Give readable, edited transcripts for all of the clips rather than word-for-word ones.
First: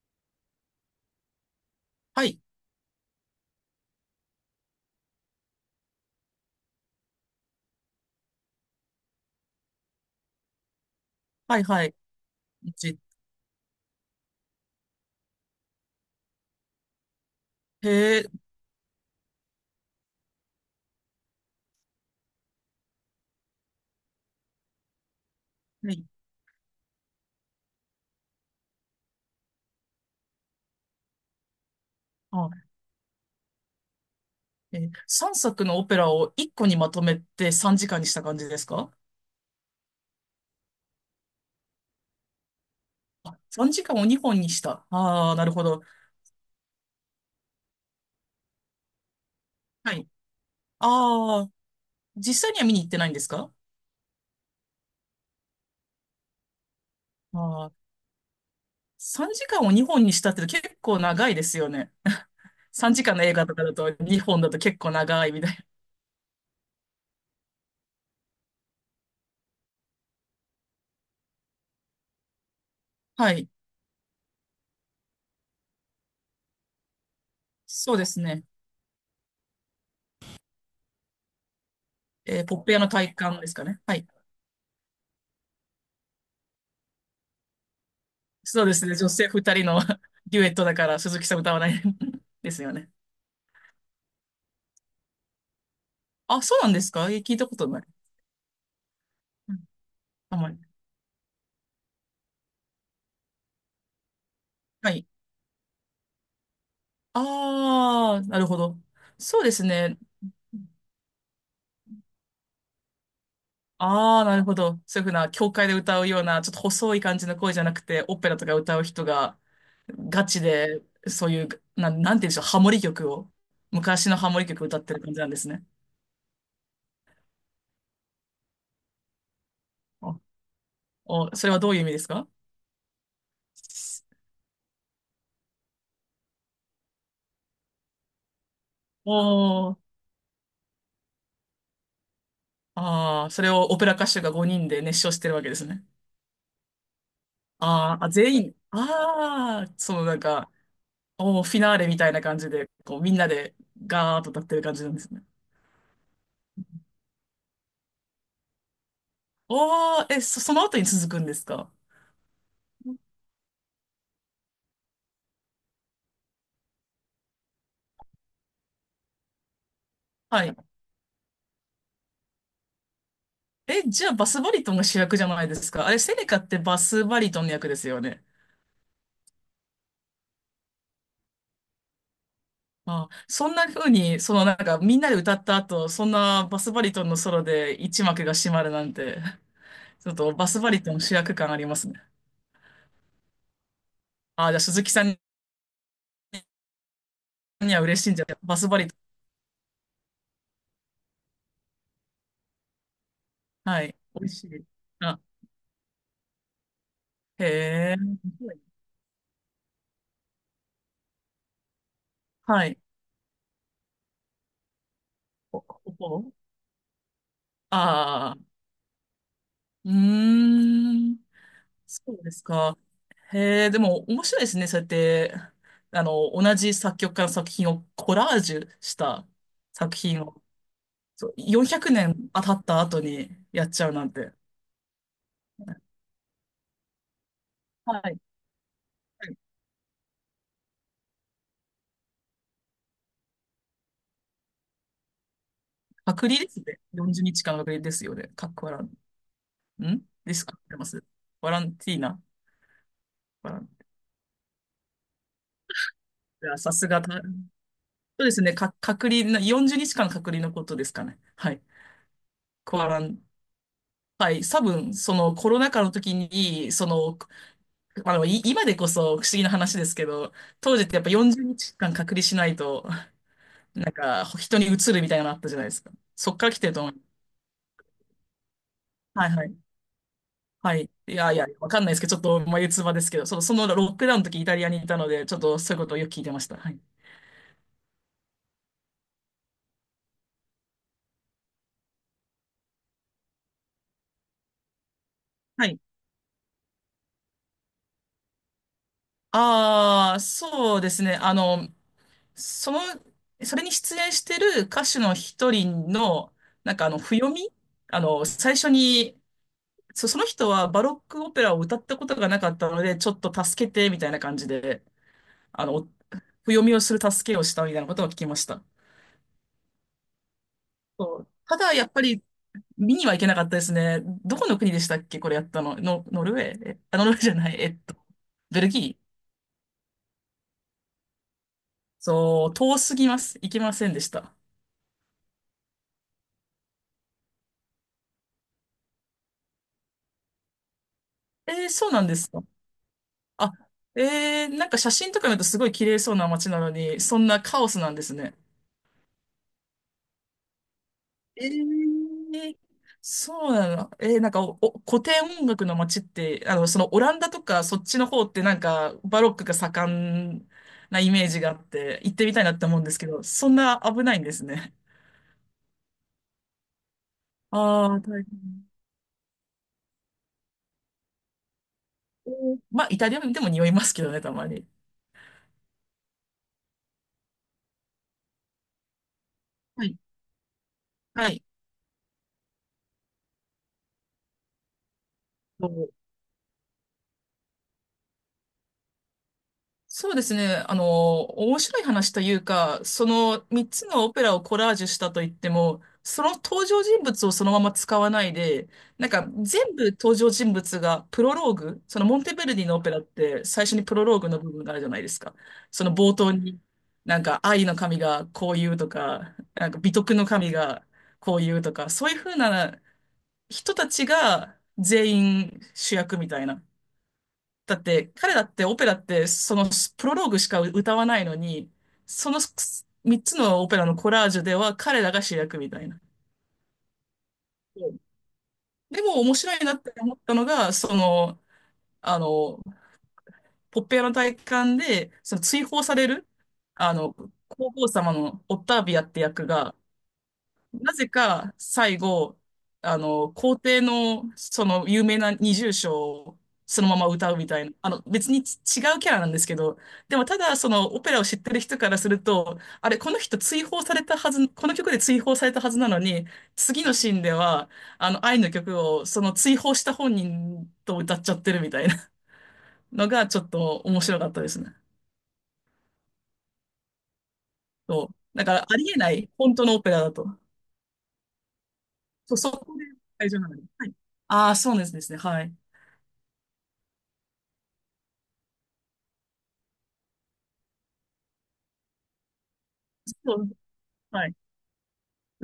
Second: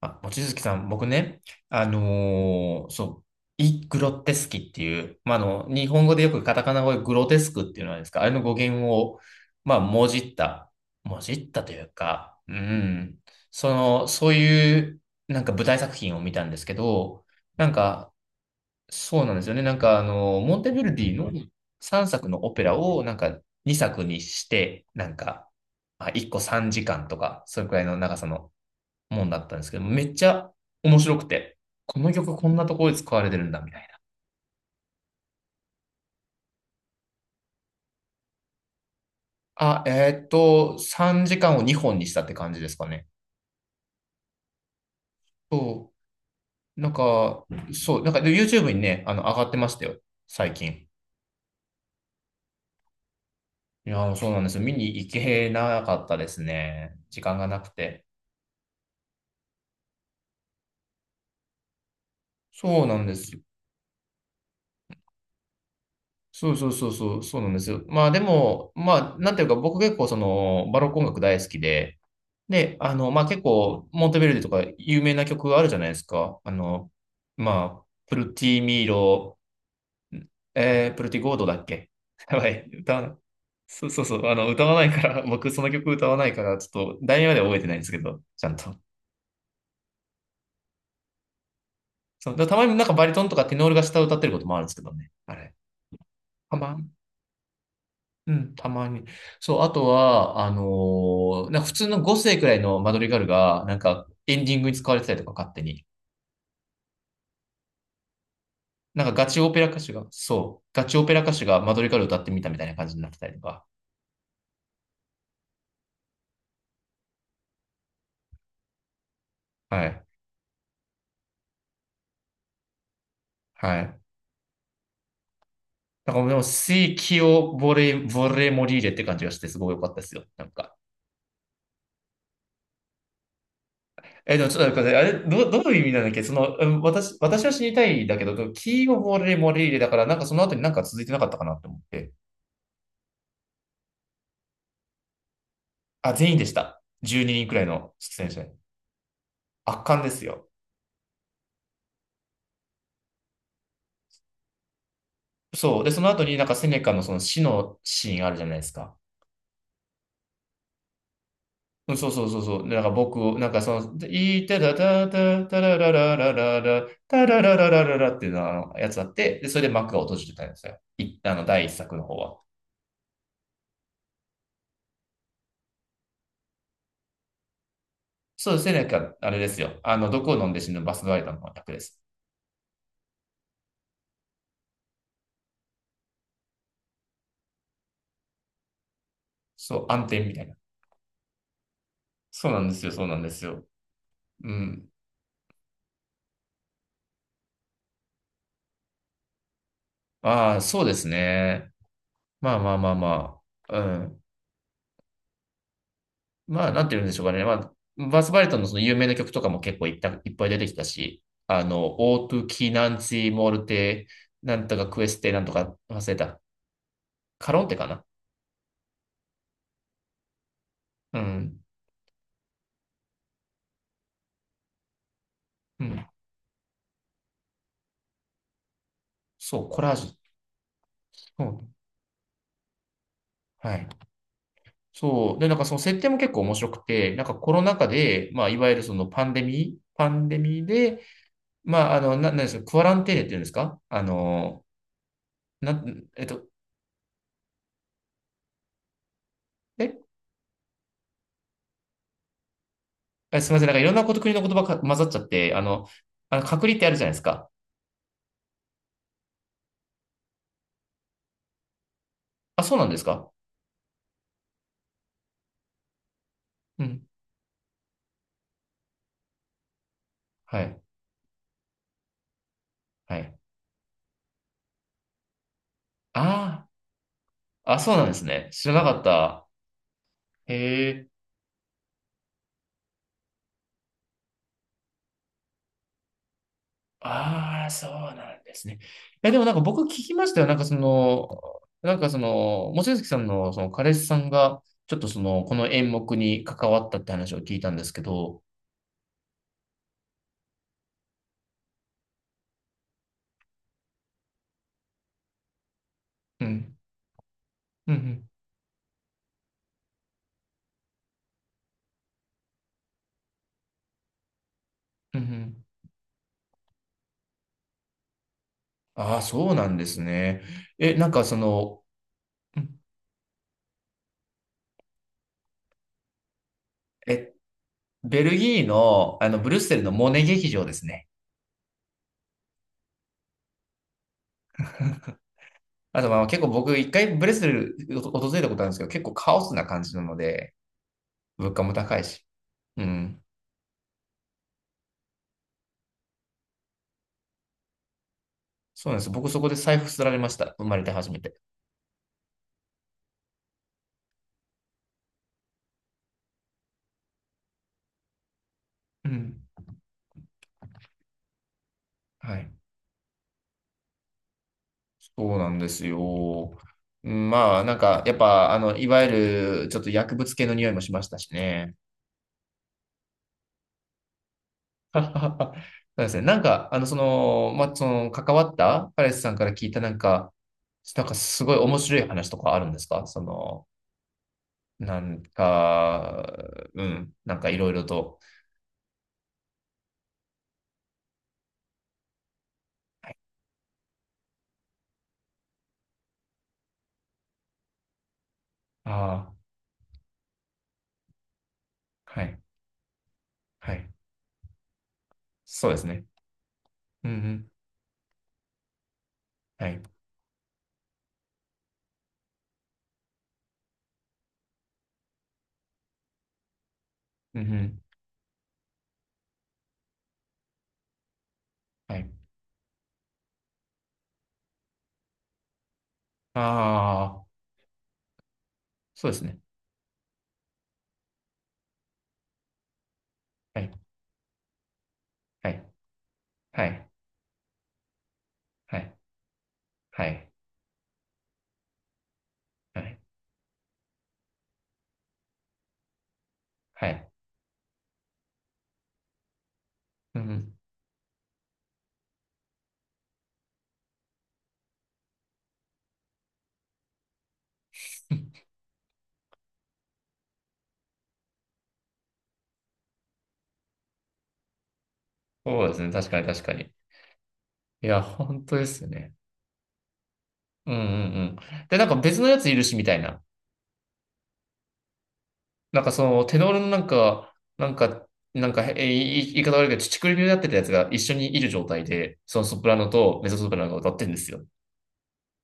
あ、望月さん、僕ね、はい。そう、イ・グロテスキっていう、まあ、日本語でよくカタカナ語でグロテスクっていうのはですか、あれの語源を、まあ、もじっはいたといはうい。か、う一ん、その、そういう、なんか舞台作品を見たんですけど、なんか、へえ、そうなんですよね、なんか、モンテヴェルディの3作のオペラを、なんか、2作にして、なんか、はい。まあ、1個3時間とか、それくらいの長さのもんだったんですけど、めっちゃ面白くて、この曲こんなはところで使われてるんだみたいな。い。3作のオペラを1個にまとめて3時間にした感じですか？あ、3時間を2本にしたって感じですかね？あ、3時間を2本にした。ああ、なるほど。そう。なんか、そう、なんかで YouTube にね、上がってましたはよ、い。最近。ああ、実際には見に行ってないんですか？いやー、そうなんですよ。見に行けなかったですね。時間がなくああ、て。3時間を2本にしたって結構長いですよね。そう3なん時で間のす映よ。画とかだと2本だと結構長いみたいそうそうそうそう、そうなんですよ。まあでも、まあ、なんていうか、僕結構その、バロック音楽大好きで、で、まな。あ、は結い。構、モンテベルデとか有名な曲があるじゃないですか。まあ、そうでプすルね。ティミーロ、プルティゴードだっけ やばポッい、プ屋の歌わな体い。感ですかね。そうはそうい。そう、歌わないから、僕その曲歌わないから、ちょっと、題名までは覚えてないんですけど、ちゃんそうでと。すね。女性2人の デュエットだから鈴木さん歌わない そう、だでからすたまよになんね。かバリトンとかテノールが下を歌ってることもあるんですけどね。あれ。あ、そたうなんまでに。すか？え、聞いたことない。うん、たまに。うそう、ん、あとあんは、まり。なんか普通の5世くらいのマドリガルが、なんかエンディングに使はわれてい。たりとか、勝手に。ああ、なるほど。なんかガチそうオでペすラ歌手ね。が、そう、ガチオペラ歌手がマドリカル歌ってみたみたいな感じになってたりとか。ああ、なるほど。そういうふうな、教会で歌うような、ちょっと細い感じの声じゃなくて、オペラとか歌う人が、はい。ガチで、そういう、なんて言うんでしょう、ハモリ曲を、はい。昔のハモリ曲歌ってる感じなんですね。なんかでもう、水気をボレ、ボレモリーレって感じがして、すごい良かったですあよ。なんか。それはどういう意味ですか？え、でもちょっと待って、あれ、どういう意味なんだっけその、うん、私は死にたいんだけど、キーをボレモリおーレー、だから、なんかその後になんか続いてなかったかなって思って。ああ、それをオペラ歌手が5人で熱唱してるわけですね。あ、全員でした。12人くらいのあーあ、出演全者。員、ああ、圧そ巻のでなんすよ。か、おー、フィナーレみたいな感じで、こう、みんなでガーッと歌ってる感じなんですね。そう。で、その後になんかセネカのその死のシーンあるじゃないですか。おー、え、その後に続くんですか？うんそうそうそうそう。でなんか僕を、なんかその、いたたたたたらららららら、たららららららっていうのはあのやつあって、で、それで幕が閉じてたはんでい。すよ。あの、第1作の方は。え、じゃあバスバリトンが主役じゃないですか。あれ、セネカってバスバリトンの役ですよね。そうですね、なんか、あれですよ。毒を飲んで死ぬバスガイドの方が楽です。あ、そんな風に、そのなんかみんなで歌った後、そんなバスバリトンのソロで一幕が閉まるなんて、そう、暗ちょっ転とみたいバな。スバリトン主役感ありますね。そうなんですよ、そうなんですよ。あ、うじゃあ鈴ん。木さんには嬉しいんじゃないバスバリトああ、そうですね。まあまあまあまン。あ。うはい。美ん。味しい。あ、まあ、なんて言うんでしょうかね。へまあ、え。バースバリトンのその有名な曲とかも結構いっぱい出てきたし、オートゥはキい。ナンチモルテ、なんとかクエステ、なんとおか忘れお、た。カロンテかな。ああ。うーん。うん。そうですか。へえ、でも面白いですね。そうやって、うん。同じ作曲家の作品をコラージュしたそう、コラー作ジ品を、そう、ュ。うん。400年経った後にやっはちい。ゃうなんて。そう。で、なんかその設定も結構面白くて、なんかコロナ禍はい。で、まあ、いわゆるそのパンデミー、パンデミーで、まあ、なんですか、クアランテーネって言うんですか？あの、な、えっ隔離と、ですね。40日間の隔離ですよね。かっこ笑、うえ、ん。ですかってます。ワランティーナ。あすワみラません。ン。なんかいろんなこと、国の言葉が混ざっちゃって、あのいや、隔さ離ってすあるがじゃないた、でそすか。うですね。か、隔離な、40日間の隔離のことですかね。はい。あ、そうコなアんでラすン。か？はい。多分、そのコロナ禍の時に、うそん。のまあでも今でこそ不思議な話ですけど、は当い。時ってやっぱ40日間隔離しないと、はい。なんか人に移るみたいなのあったじゃないですか。そっから来あてると思う。あ、あ、そうなんですね。知らなかっはいはた。い。へはい。え。いやいや、わかんないですけど、ちょっと眉唾ですけど、そのロックダウンの時イタリアにいたので、ちょっとそういうことをよく聞いてました。はい。ああ、そうなんですね。え、でもなんか僕聞きましたよ。なんかその、なんかその、望月さんのその彼氏さんが、ちょっとその、こはのい。演目に関わったって話を聞いたんですけど、ああ、そうですね。その、それに出演してる歌手の一人の、うなん。んか譜読み、うんうん。最初にその人はバロックオペラを歌ったことがなかったので、ちょっと助けて、みたいな感じで、うんうん。あの、お譜読みをする助けをしたみたいなことを聞きました。ああ、そうなんですね。え、なんそかう、そただ、の、やっぱり、うん、見には行けなかったですね。どこの国でしたっけ、これやったの。ノルウェー。ノルウェーじえ、ゃない。ベルギベールギー。の、ブリュッセルのモネ劇場ですね。そう、遠すぎます。行けませんでした。あとまあ結構僕1回ブレスル訪れたことあるんですけど、結構カオスな感じなので、物価えー、もそう高ないんでし。すか。うん。あ、えー、なんか写真とか見るとすごい綺麗そうな街なのに、そんなカオスなんですね。そうなんです。僕そこで財布すられました。生まれて初めて。えー、そうなの。えー、なんかお古典音楽の街って、そのオランダとかそっちの方ってなんかうバロッん。クが盛んなイメージがあって、行ってみはたいない。って思うんですけど、そんな危ないんですね。そうなんですよ。うん、まあなんああ、かやっ大ぱあ変。の、いわゆるちょっと薬物系の匂いもしましたしね。まあ、イタリアでも匂いますけどね、たまに。そうですね。なんか、まあ、その、関わったパレスさんから聞いたはない。んか、なんかはい。すごい面白い話とかあるんですか？その、なんか、うん、なんかいろいろと。そうですね。面白い話というか、そはい、の3つのオペラをコラージュしたといっても、その登場人物をそのまま使わないで、なんかああ、全部登場人物がプロローグ、そのモはンテい、ベルディのオペラって最は初にい。プロローグの部分があるじゃないですか。そうでそすのね。冒頭に、うんうなんかん、愛の神がこう言うとか、はなんかい、美徳の神がこう言うとか、そういうふうな人たちが全員主役みたいな。うんうだん、って、彼だってオペラって、そのプロローグしか歌わないのに、はい。その3つのオペラのコラージュでは彼らが主役みたいな。ああ、うん、でそうでもす面ね。白いなって思ったのが、その、あの、はい、ポッペアの体感で、そのは追い、放される、はい、あの、皇后様のオッはターい、ビアって役が、はい、なぜか最後、はい、皇帝のその有名な二重唱をそはのままい。歌うみたいな、別に違うキャラなんですけど、でうんもうただん、そのオペラを知ってる人からすると、あれ、この人追放されたはず、この曲で追放されたはずなのに、次のシーンでは、愛の曲をその追放した本人と歌っちゃってるみたいなのがちょっと面白かったですね。そうですね。確かに確かに。いや、そう。本だか当らであすよりえなね。い、本当のオペラだと。うんうんうん。で、なんか別のそやう、つそいるし、こみでたいな。会場なのに。はい。ああ、そうですね。はい。なんかその、テノールのなんか、なんか、なんか、言い方悪いけど、乳首病になってたやつが一緒にいる状態で、そのソプラノとメそゾソプう、ラノが歌ってるんではすい。よ。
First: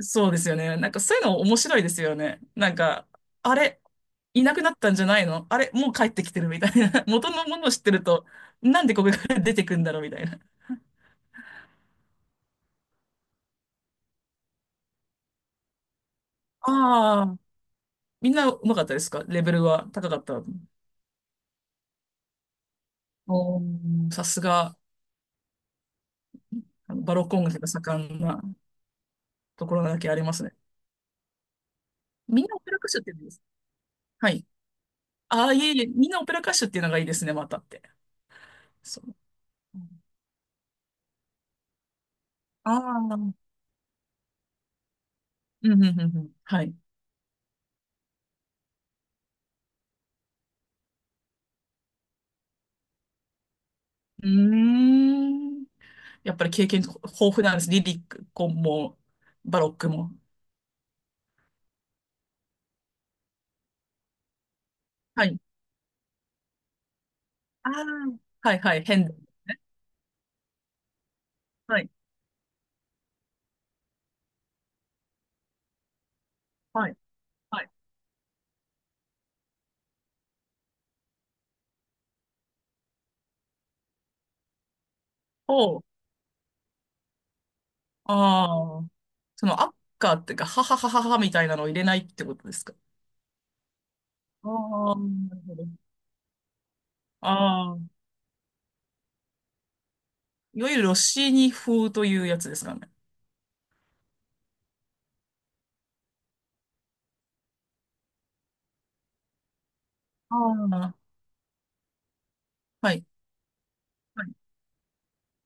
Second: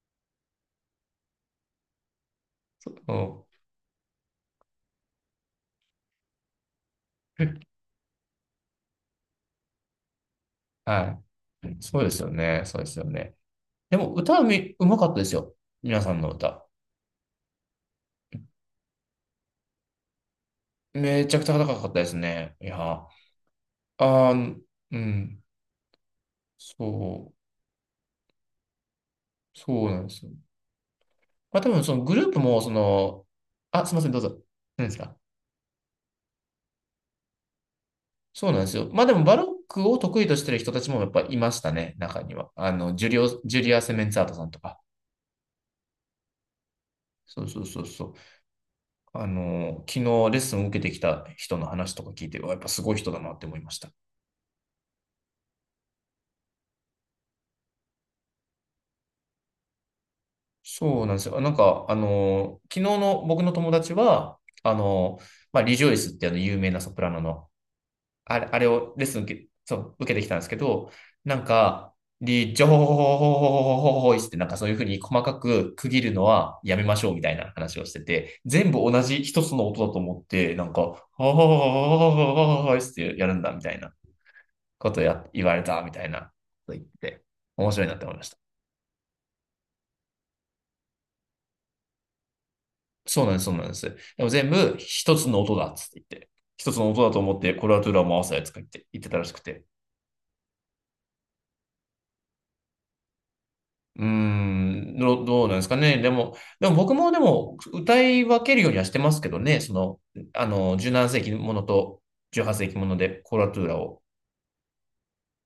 そうですよね。なんかそういうの面白いですよね。なんか、うん。あれ、いなくなったんじゃないのあれ、もう帰ってきてるみたいな。元のものを知 ってると、なんでここから出てくんだろうみたいな。はい。そうですよね。そうですよね。でも、歌はみ、うまかったですよ。皆さんの歌。ああ、みんなうまかったですか？レベルは高かった。めちゃくちゃ高かったですね。いや、あおー、さすー、が、うん。バロッそク音楽が盛んなう、ところそうだなんけでありすよ。ますね。まあ、多分、そのグループみんなも、オそペラ歌手って言うんの、です。あ、すいません、どうはぞ。い。何ですか？ああ、いえいえ、みんなオペラ歌手っていうのがいいですね、またって。そうなんですよ。そまあでう。も、バロックを得意としてる人たちもやっぱいましたね、中には。ああの、あー、ジュリア・セメンツァートさんとか。うん、うん、うん。うん、はい。そうそうそうそう。昨日レッスンを受けてきた人の話とか聞いて、うわやっぱすごい人だなって思いました。うーん。やっぱり経験豊富なんです。リリック、も、バロックも。そうなんですよ。なんか、昨日の僕の友達は、はい。まあ、リジョイスってあの有名なソプラノの、ああ、はあいれはい、を変レッでスすン受け、ね。そう、受けてきたんですけど、なんはい、か、リジョイスってなんかそういうふうに細かく区切るのはやめはまい、しょうみたいなはい。話をしてて、全部同じ一つの音だと思って、なんか、ははははははってやるんだみたいなことを言われおたう、みたいなこと言って、面白いなって思いました。ああ、その、アッカーっていうか、はははははみたいなのを入れないってことですか？そうなんです、そうなんです。でも全あ部あ、一つなのるほ音だど。っつって言って、一つの音だと思ってコああ、ラトゥーラを回すやつか言って言ってたらしくて。いわゆるロッシーニ風というやつですかね。うーん、どうなんですかね。でも、でも僕もでも歌い分けるようにはしてますけどね、その、ああ、17世紀ものと18世紀もはのい。でコラトゥーラを。はい。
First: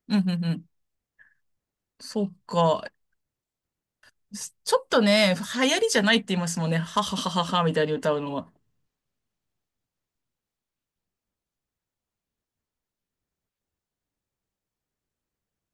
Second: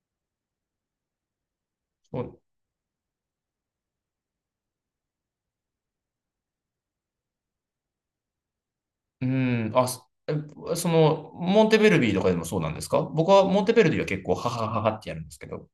うん、うん、うん。そそっうか。ちょっとね、流行りじゃないって言いますもんね。ははははははみたいに歌うのは。うーん、あ、その、モンテベルビーとかでもそうなんですか？僕はモンテベルビーは結構、ははははってやるんですけど。